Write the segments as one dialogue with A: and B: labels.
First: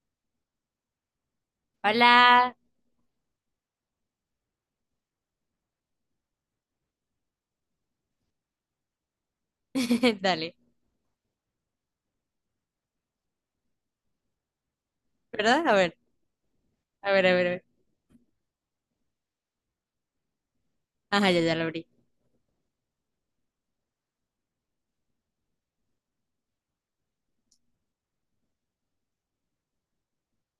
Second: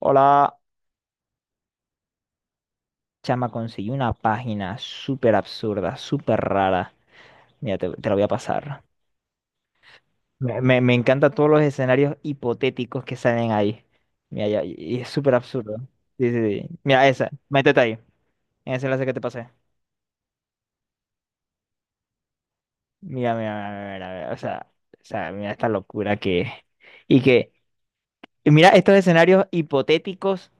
A: Hola,
B: Hola.
A: chama, conseguí una página súper absurda, súper rara. Mira, te la voy a pasar.
B: Dale.
A: Me encantan todos los escenarios hipotéticos que salen ahí. Mira, ya- y es súper
B: ¿Verdad? A
A: absurdo.
B: ver,
A: Sí, sí, sí. Mira,
B: a ver,
A: esa,
B: a ver, a ver.
A: métete ahí, en ese enlace que te pasé.
B: Ajá, ya, ya lo abrí.
A: Mira, mira, mira, mira, mira, o sea, mira esta locura que, y mira estos escenarios hipotéticos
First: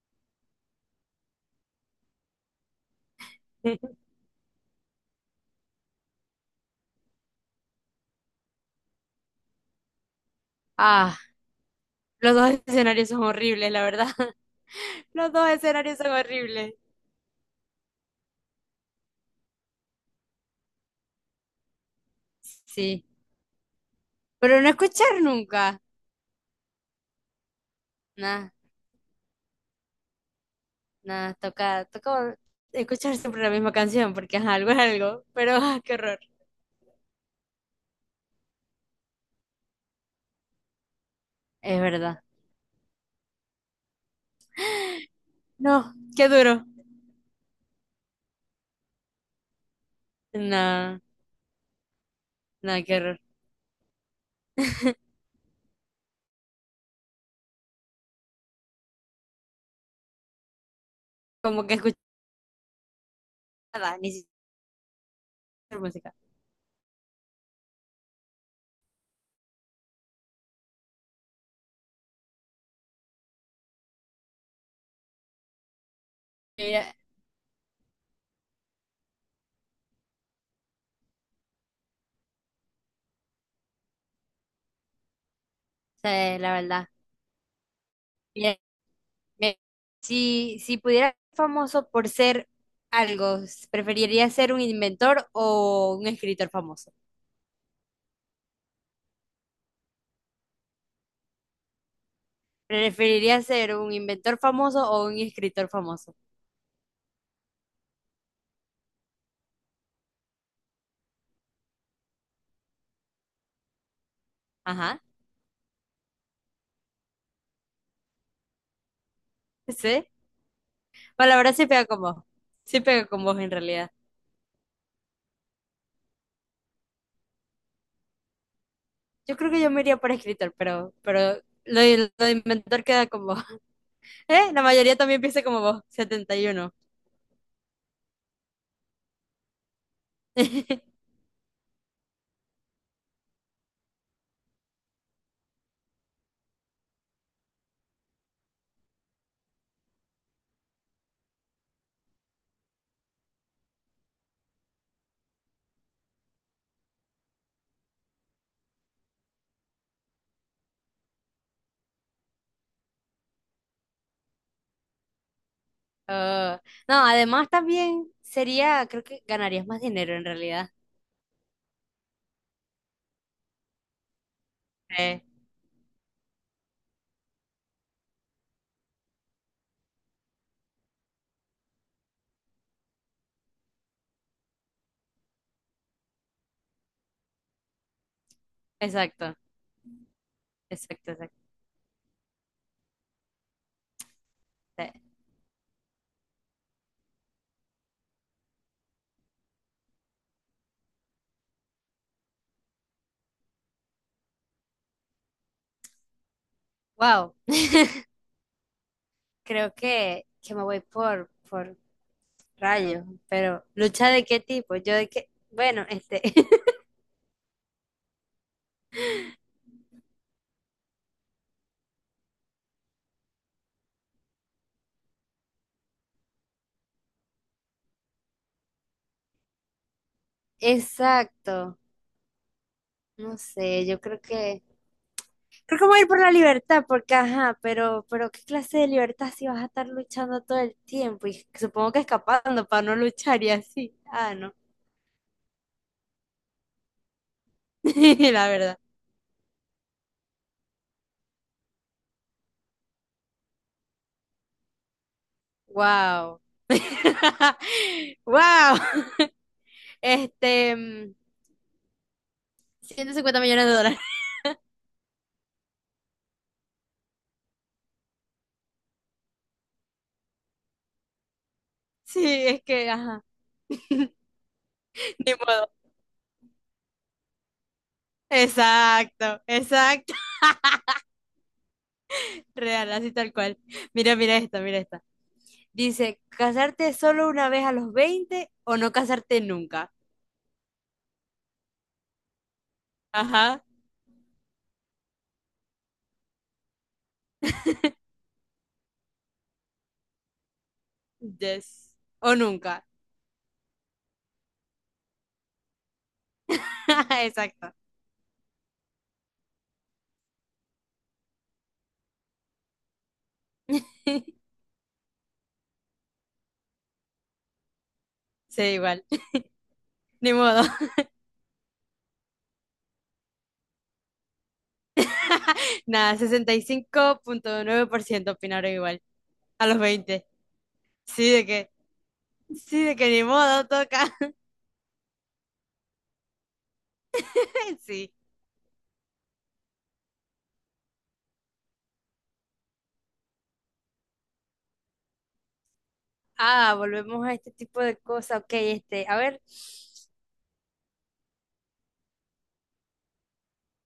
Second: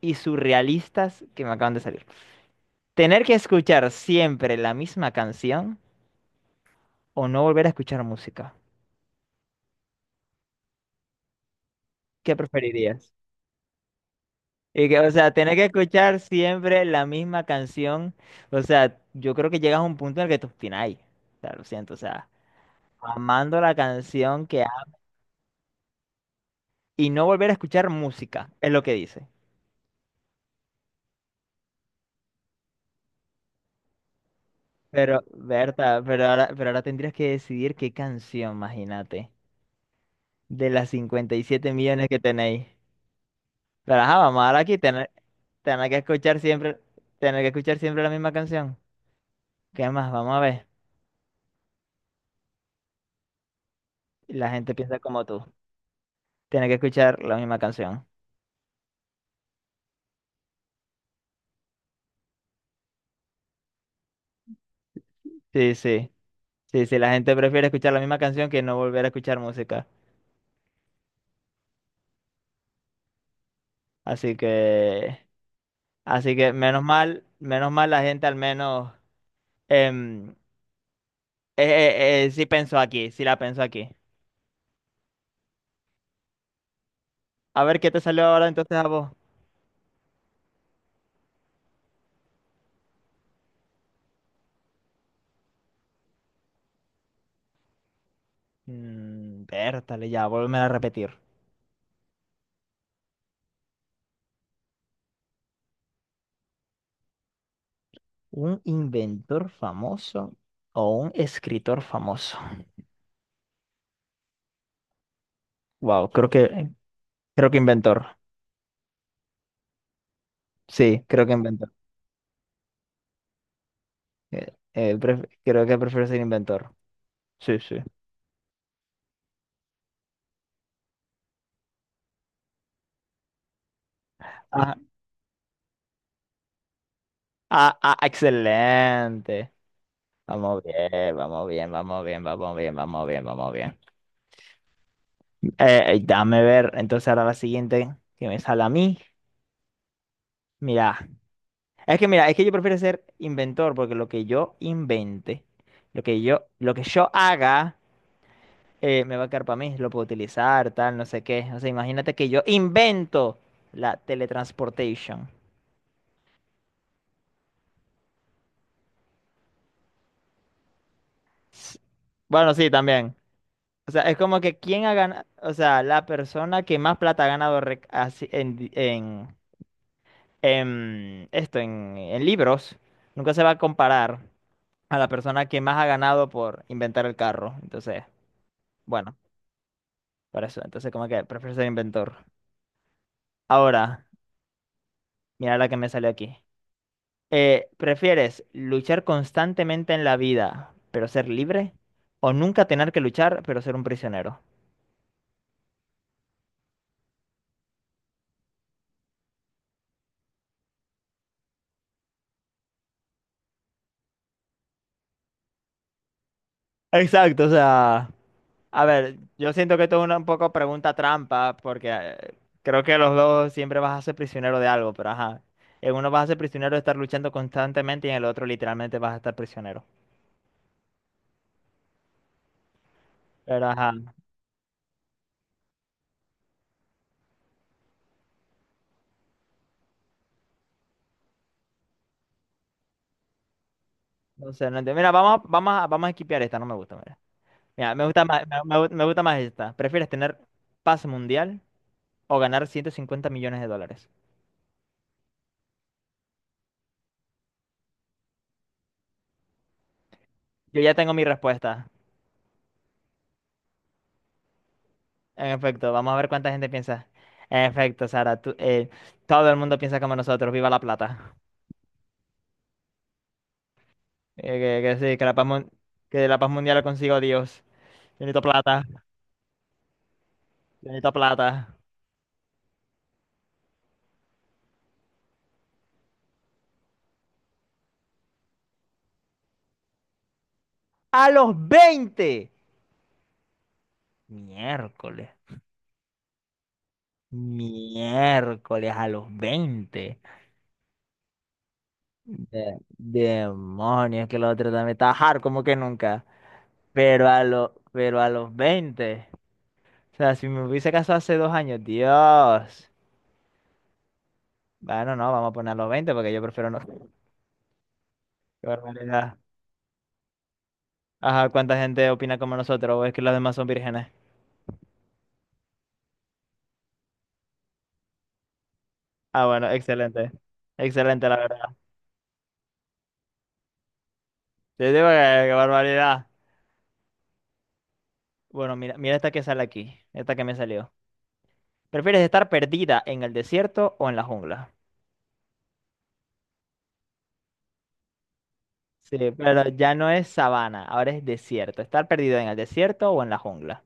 A: y surrealistas que me acaban de salir. Tener que escuchar siempre la misma canción o no volver a escuchar música.
B: Ah, los
A: ¿Qué
B: dos escenarios
A: preferirías?
B: son horribles, la verdad.
A: Y que, o sea,
B: Los dos
A: tener que
B: escenarios son
A: escuchar
B: horribles.
A: siempre la misma canción. O sea, yo creo que llegas a un punto en el que te obstináis. O sea, lo siento, o sea,
B: Sí.
A: amando la canción
B: Pero
A: que
B: no
A: ha...
B: escuchar nunca.
A: y no volver a escuchar música,
B: Nada,
A: es lo que dice.
B: nada. Toca, toca escuchar siempre la misma canción porque ajá, algo es
A: Pero,
B: algo. Pero ah, qué
A: Berta,
B: horror.
A: pero ahora tendrías que decidir qué canción, imagínate, de las 57
B: Es
A: millones que
B: verdad.
A: tenéis. Pero ajá, vamos ahora aquí, tener, tener
B: No,
A: que
B: qué
A: escuchar
B: duro.
A: siempre, tener que escuchar siempre la misma canción. ¿Qué más? Vamos a ver.
B: No, no, qué horror.
A: La gente piensa como tú. Tiene que escuchar la misma canción.
B: Como que escuchar nada, ni siquiera
A: Sí, sí.
B: música.
A: Sí, sí, la gente prefiere escuchar la misma canción que no volver a escuchar música. Así que, así que
B: Mira,
A: menos mal la gente al menos em, eh, sí pensó aquí, sí la pensó aquí.
B: sí, la verdad.
A: A ver, ¿qué te salió ahora entonces a vos?
B: Me- si pudiera ser famoso por ser algo, ¿preferiría ser un inventor o un escritor famoso?
A: Vértale ya, vuélveme a repetir.
B: ¿Preferiría ser un inventor famoso o un escritor famoso?
A: ¿Un inventor famoso o un escritor famoso?
B: Ajá,
A: Wow, creo que inventor.
B: sí.
A: Sí, creo
B: Bueno,
A: que
B: la verdad sí
A: inventor.
B: pega con vos. Sí pega con vos en realidad.
A: Pref- creo que prefiero ser inventor. Sí, sí.
B: Yo creo que yo me iría por escritor, pero lo de inventor queda con vos. ¿Eh? La
A: Ah,
B: mayoría también piensa como vos, 71.
A: ah, ah, excelente. Vamos bien, vamos bien, vamos bien, vamos bien, vamos bien, vamos bien. Dame ver, entonces ahora la siguiente que me sale a mí. Mira, mira, es que yo prefiero ser inventor porque lo que yo invente, lo que yo haga, me va a quedar para mí, lo puedo utilizar, tal, no sé qué. O sea, imagínate que yo invento la teletransportation.
B: Ah, no, además también sería, creo que ganarías más dinero en realidad.
A: S- Bueno, sí, también. O sea, es como que quién ha
B: Eh,
A: ganado, o sea, la persona que más plata ha ganado rec- así di- en esto, en libros, nunca se va a comparar a la persona que más ha ganado por inventar el carro. Entonces, bueno,
B: exacto.
A: por eso. Entonces, como
B: Exacto,
A: que
B: exacto.
A: prefiero ser inventor. Ahora, mira la que me salió aquí. ¿Prefieres luchar constantemente en la vida, pero ser libre? ¿O nunca tener que luchar, pero ser un prisionero?
B: Wow, creo que me voy por rayos, pero ¿lucha de qué tipo? Yo de qué, bueno, este,
A: Exacto, o sea. A ver, yo siento que esto es una un poco pregunta trampa, porque creo que los dos siempre vas a ser prisionero de algo, pero ajá. En uno vas a ser prisionero de estar luchando constantemente y en el otro literalmente vas a estar prisionero.
B: exacto, no
A: Pero
B: sé,
A: ajá,
B: yo creo que voy a ir por la libertad, porque ajá, pero ¿qué clase de libertad si vas a estar luchando todo el tiempo? Y supongo que escapando para no luchar y así, ah,
A: no
B: no,
A: sé, no entiendo. Mira, vamos, a- vamos, a- vamos a esquipear esta, no me gusta, mira. Mira, me gusta más,
B: la
A: me
B: verdad,
A: gu- me gusta más esta. ¿Prefieres tener paz mundial o ganar 150 millones de dólares?
B: wow, wow, este,
A: Yo ya tengo mi respuesta.
B: 150 millones de dólares,
A: En efecto, vamos a ver cuánta gente piensa. En efecto, Sara, tú- todo el mundo piensa como nosotros. Viva la plata.
B: sí, es que, ajá,
A: Eh, que sí, que la
B: ni
A: paz,
B: modo.
A: mun- que la paz mundial la consigo Dios. Yo necesito plata,
B: Exacto, exacto,
A: yo necesito plata.
B: real, así tal cual. Mira, mira esta, mira esta. Dice, ¿casarte solo una vez a los 20 o no casarte nunca?
A: ¡A los 20
B: Ajá,
A: Miércoles. Miércoles a los 20
B: yes. O
A: De-
B: nunca.
A: demonios, que la otra también está hard como que nunca. Pero a,
B: Exacto.
A: lo, pero a los 20 O sea, si me hubiese casado hace dos años, Dios. Bueno, no, vamos a poner a los 20 porque yo prefiero no. Qué
B: Sí, igual.
A: barbaridad.
B: Ni modo.
A: Ajá, ¿cuánta gente opina como nosotros? ¿O es que los demás son vírgenes?
B: Nada, 65,9% opinaron igual.
A: Ah,
B: A
A: bueno,
B: los 20.
A: excelente. Excelente,
B: Sí,
A: la
B: de que,
A: verdad.
B: sí, de que ni modo toca.
A: Te digo que qué barbaridad.
B: Sí.
A: Bueno, mira, mira esta que sale aquí. Esta que me salió. ¿Prefieres estar perdida en el desierto o en la jungla?
B: Ah, volvemos a este tipo de cosas. Ok, este, a
A: Sí,
B: ver.
A: pero ya no es sabana, ahora es desierto. ¿Estar perdido en el desierto o en la jungla?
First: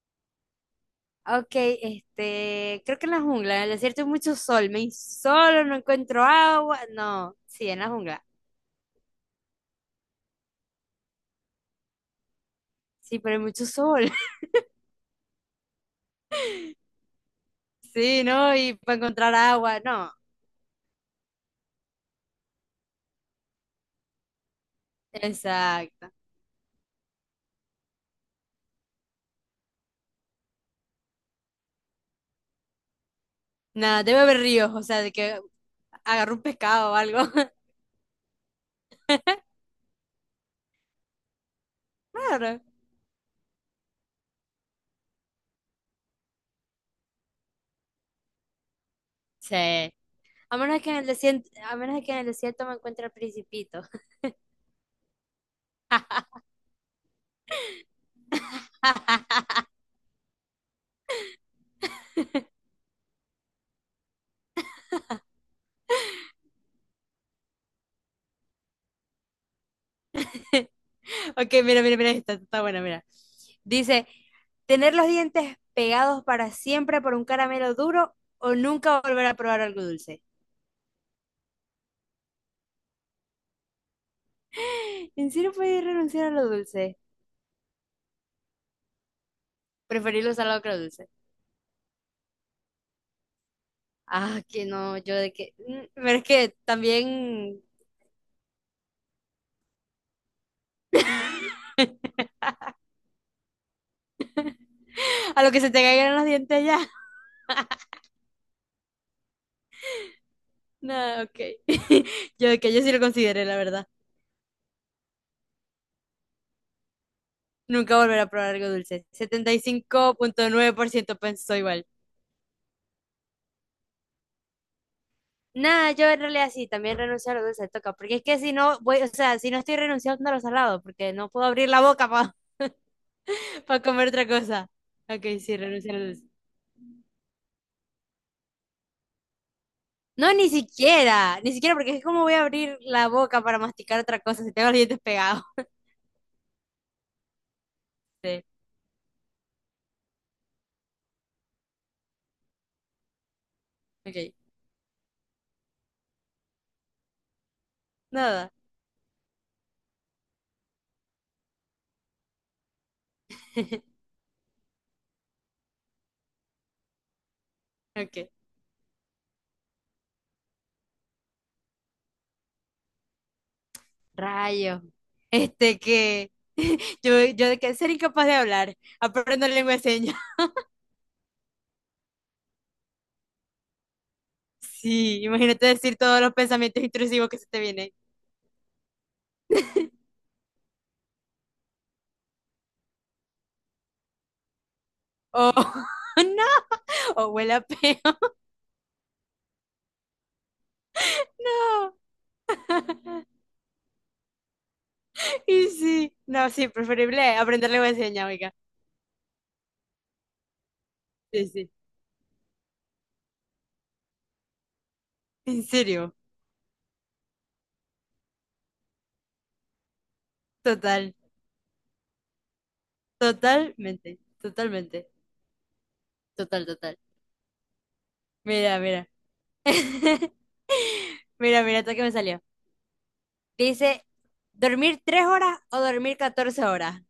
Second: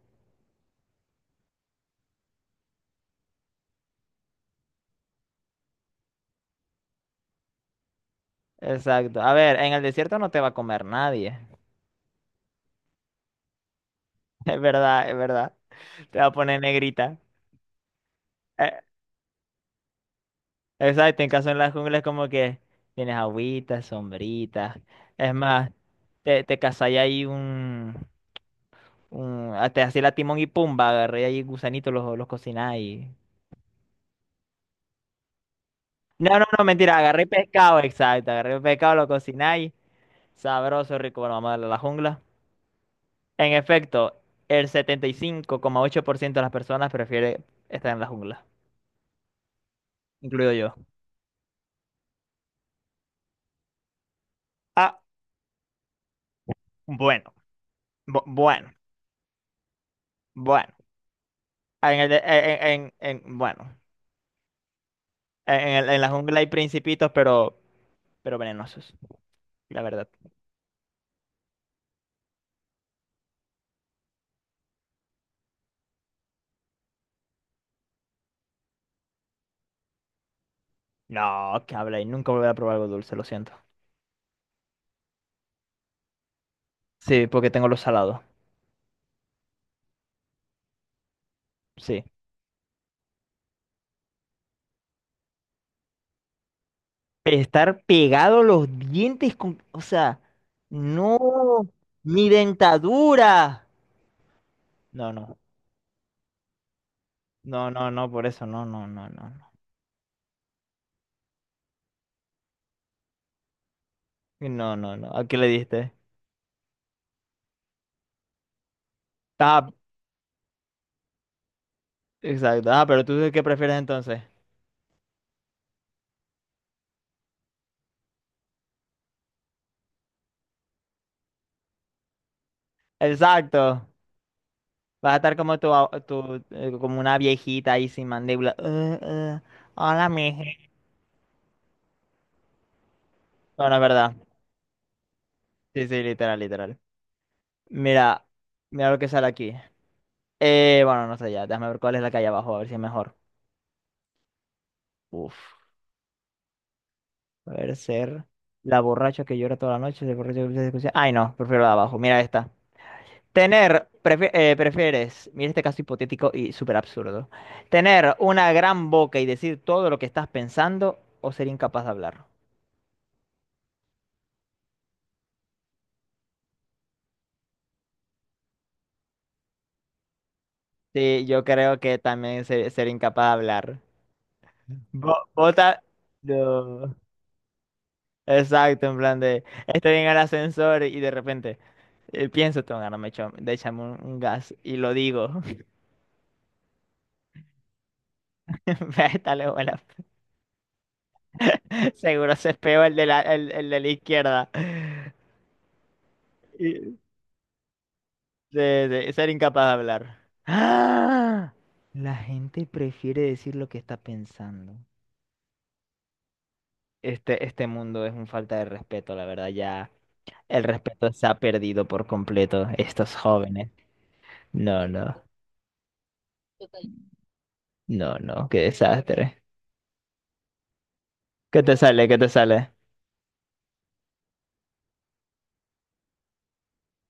B: Ok, este, creo que en la jungla, en el desierto hay mucho sol, me insolo, no encuentro agua, no, sí, en la jungla,
A: Exacto. A ver, en el desierto no te va a comer nadie.
B: sí, pero hay mucho sol,
A: Es verdad, es verdad. Te va a poner negrita.
B: sí, ¿no? Y
A: Eh,
B: para encontrar agua, no,
A: exacto, en caso en la jungla es como que tienes agüitas, sombritas. Es más,
B: exacto,
A: te cazai ahí un, Mm, hasta así la Timón y Pumba, agarré ahí gusanitos, los cocináis.
B: nada, debe haber ríos, o sea, de que agarro
A: No,
B: un
A: no, no,
B: pescado o
A: mentira,
B: algo,
A: agarré pescado, exacto, agarré pescado, lo cocináis. Sabroso, rico, bueno, vamos a darle a la jungla.
B: claro,
A: En efecto, el setenta y cinco coma ocho por ciento de las personas prefiere estar en la jungla,
B: sí, a
A: incluido yo.
B: menos que en el desierto, a menos que en el desierto me encuentre el principito,
A: Ah, bueno, bu- bueno, bueno. En el de- en- bueno, en el- en la jungla hay principitos, pero venenosos, la verdad.
B: Ok, mira, mira, mira, esta está buena, mira. Dice, tener los dientes pegados para siempre por un caramelo duro o nunca volver a probar algo dulce.
A: No, que habla y nunca volveré a probar algo dulce, lo siento.
B: ¿En serio puedes renunciar a lo dulce?
A: Sí, porque tengo los salados.
B: Preferir lo salado que lo dulce.
A: Sí.
B: Ah, que no, yo de que... pero es que también
A: Estar pegado los dientes con... O sea, no, mi dentadura. No, no,
B: a lo que se te caigan los dientes ya.
A: no, por eso, no, no, no, no, no.
B: No, ok. Yo de que yo sí lo consideré, la verdad.
A: No, no, no. ¿A qué le diste?
B: Nunca volver a probar algo dulce. Setenta y
A: Ah,
B: cinco punto nueve por ciento. pensó igual.
A: exacto. Ah, pero tú qué prefieres entonces.
B: Nada, yo en realidad sí, también renuncio a lo dulce, toca, porque es que si no voy, o sea, si no estoy renunciando a lo salado, porque no puedo abrir la boca para
A: Exacto.
B: comer otra cosa.
A: Vas a
B: Ok,
A: estar
B: sí,
A: como tu, a-
B: renuncio a lo
A: tu,
B: dulce.
A: como una viejita ahí sin mandíbula. Hola,
B: No,
A: mija.
B: ni siquiera, ni siquiera, porque es como voy a abrir la boca para
A: No, no, es
B: masticar
A: verdad.
B: otra cosa si tengo los dientes pegados.
A: Sí, sí, literal, literal. Mira,
B: Sí,
A: mira lo que sale aquí. Bueno, no sé ya. Déjame ver cuál es la que hay abajo, a ver si es mejor.
B: ok,
A: Uf. Poder ser
B: nada.
A: la borracha que llora toda la noche, el borracho que empieza a Ay, no, prefiero la de abajo. Mira esta. Tener, prefi- prefieres, mira este caso hipotético y súper absurdo. Tener
B: Ok,
A: una gran boca y decir todo lo que estás pensando o ser incapaz de hablar.
B: rayo. Este que yo de que ser incapaz de hablar, aprendo lengua de señas.
A: Sí, yo creo que también ser incapaz de hablar.
B: Sí,
A: Bo-
B: imagínate
A: Bota.
B: decir todos los pensamientos
A: No.
B: intrusivos que se te vienen.
A: Exacto, en plan de. Estoy en el ascensor y de repente. Pienso, tengo ganas, me echo, de echarme un gas y lo digo.
B: Oh, no. O huele a peo.
A: Está
B: No.
A: Seguro se espeó el de la, el de la izquierda.
B: Y sí, no, sí,
A: Y
B: preferible aprender lengua de señas, oiga.
A: De ser incapaz de hablar.
B: Sí,
A: ¡Ah!
B: sí,
A: La gente prefiere decir lo que está pensando.
B: en serio,
A: Este mundo es un falta de respeto, la verdad. Ya el respeto
B: total,
A: se ha perdido por completo. Estos jóvenes.
B: totalmente,
A: No,
B: totalmente,
A: no,
B: total, total.
A: no, no. Qué
B: Mira, mira.
A: desastre. ¿Qué
B: Mira,
A: te
B: mira, esto que
A: sale?
B: me
A: ¿Qué te
B: salió.
A: sale?
B: Dice, ¿dormir 3 horas o dormir 14 horas?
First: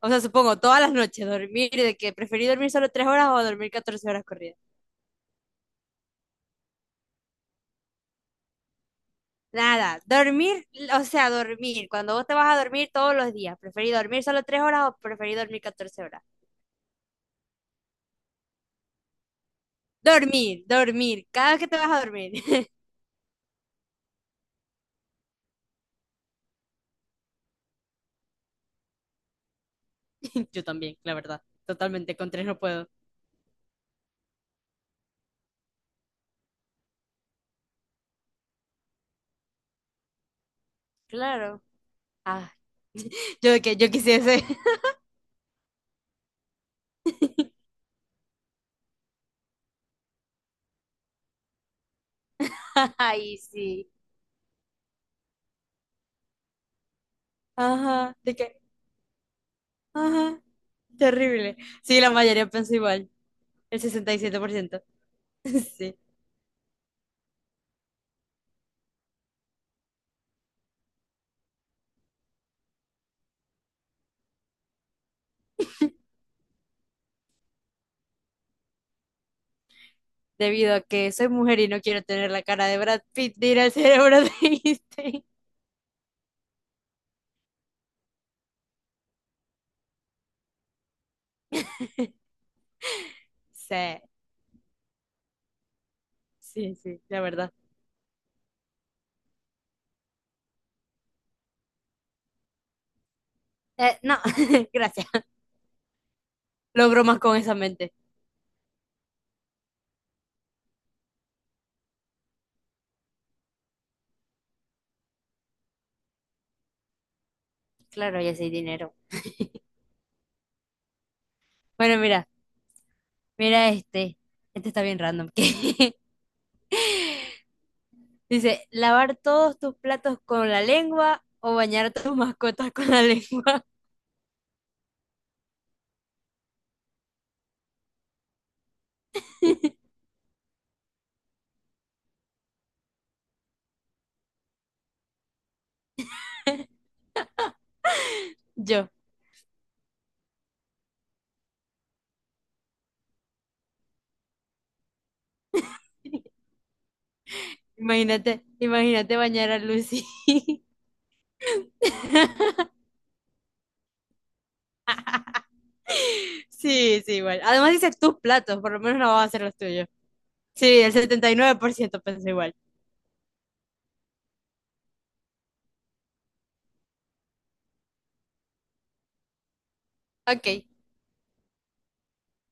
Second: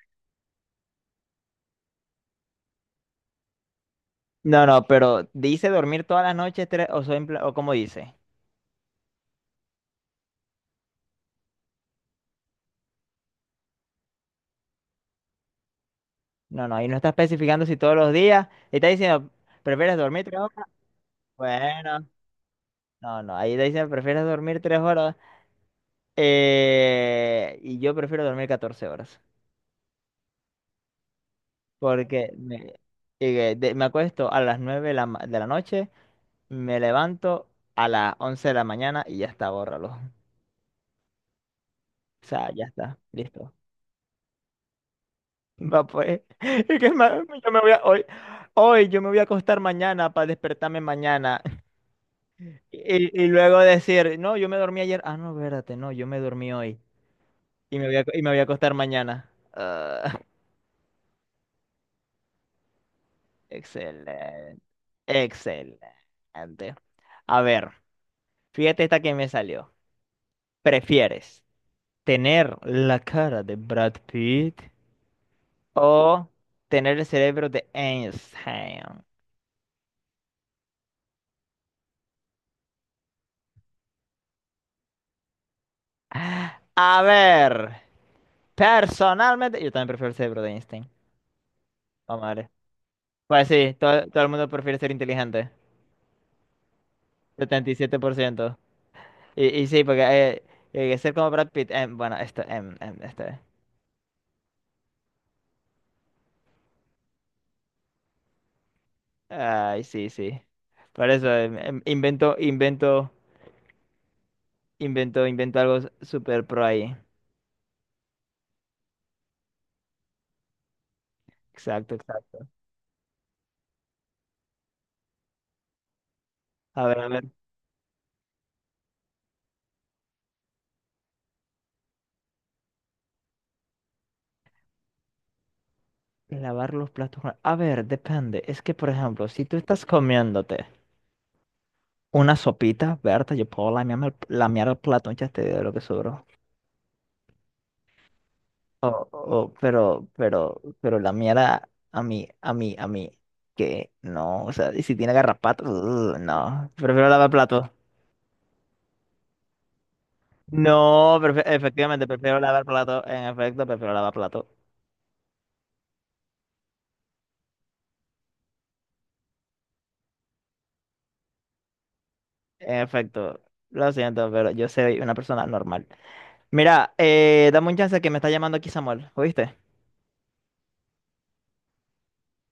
B: O sea, supongo, todas las noches, dormir, de que preferí dormir solo 3 horas o dormir 14 horas corridas.
A: No, no, pero ¿dice dormir toda la noche tres- o, soy empla- o cómo dice?
B: Nada, dormir, o sea, dormir. Cuando vos te vas a dormir todos los días, ¿preferís dormir solo 3 horas o preferís dormir 14 horas?
A: No, no, ahí no está especificando si todos los días. Está diciendo, ¿prefieres dormir tres
B: Dormir, dormir, cada vez que te vas a
A: Bueno,
B: dormir.
A: no, no, ahí dicen, ¿prefieres dormir tres horas? Y yo prefiero dormir 14 horas,
B: Yo también, la verdad. Totalmente, con
A: porque
B: tres no
A: me,
B: puedo.
A: de- me acuesto a las 9 de la, ma- de la noche, me levanto a las 11 de la mañana y ya está, bórralo.
B: Claro.
A: O sea,
B: Ah,
A: ya está,
B: yo
A: listo.
B: de que yo quisiese.
A: Va pues, es que ma- yo me voy a, hoy, hoy yo me voy a acostar mañana para despertarme mañana y
B: Ay,
A: luego
B: sí.
A: decir, no, yo me dormí ayer, ah, no, espérate, no, yo me dormí hoy y me voy a,
B: Ajá,
A: y me
B: de
A: voy a
B: que,
A: acostar mañana. Ah.
B: ajá, terrible. Sí, la mayoría pensó igual, el sesenta y siete por
A: Excelente.
B: ciento Sí,
A: Excelente. A ver, fíjate esta que me salió. ¿Prefieres tener la cara de Brad Pitt o tener el cerebro de Einstein?
B: debido a que soy mujer y no quiero tener la cara de Brad Pitt, dirá el cerebro de Einstein.
A: A ver, personalmente, yo también prefiero el cerebro de Einstein. Vamos a ver. Pues sí,
B: Sí,
A: todo el mundo prefiere ser inteligente.
B: sí, sí, la verdad.
A: 77%. Y, siete por ciento. Y sí, porque ser como Brad Pitt, bueno, esto, esto.
B: No, gracias. Logro más con esa mente.
A: Ay, sí, sí. Por eso invento, invento, invento, invento algo s- super pro ahí.
B: Claro, ya sé dinero.
A: Exacto,
B: Bueno, mira,
A: exacto.
B: mira este. Este está bien random. Que
A: A ver, a ver.
B: dice, lavar todos tus platos con la lengua o bañar a tus mascotas con la lengua.
A: Lavar los platos. Con- A ver, depende. Es que, por ejemplo, si tú estás comiéndote una sopita, Berta, yo puedo lamearme el, lamear el plato, ya te digo lo que sobró. O,
B: Yo,
A: o, pero lamear a, a mí, que no. O sea, y si tiene garrapatas, ugh, no. Prefiero lavar platos.
B: imagínate, imagínate bañar a Lucy.
A: No, prefe- efectivamente, prefiero lavar plato. En efecto, prefiero lavar plato.
B: Sí, sí, igual. Además dice tus platos, por lo menos no vas a hacer los tuyos. Sí, el 79% pensó igual.
A: En efecto, lo siento, pero yo soy una persona normal. Mira, dame un chance que me está llamando aquí Samuel, ¿oíste?
B: Ok.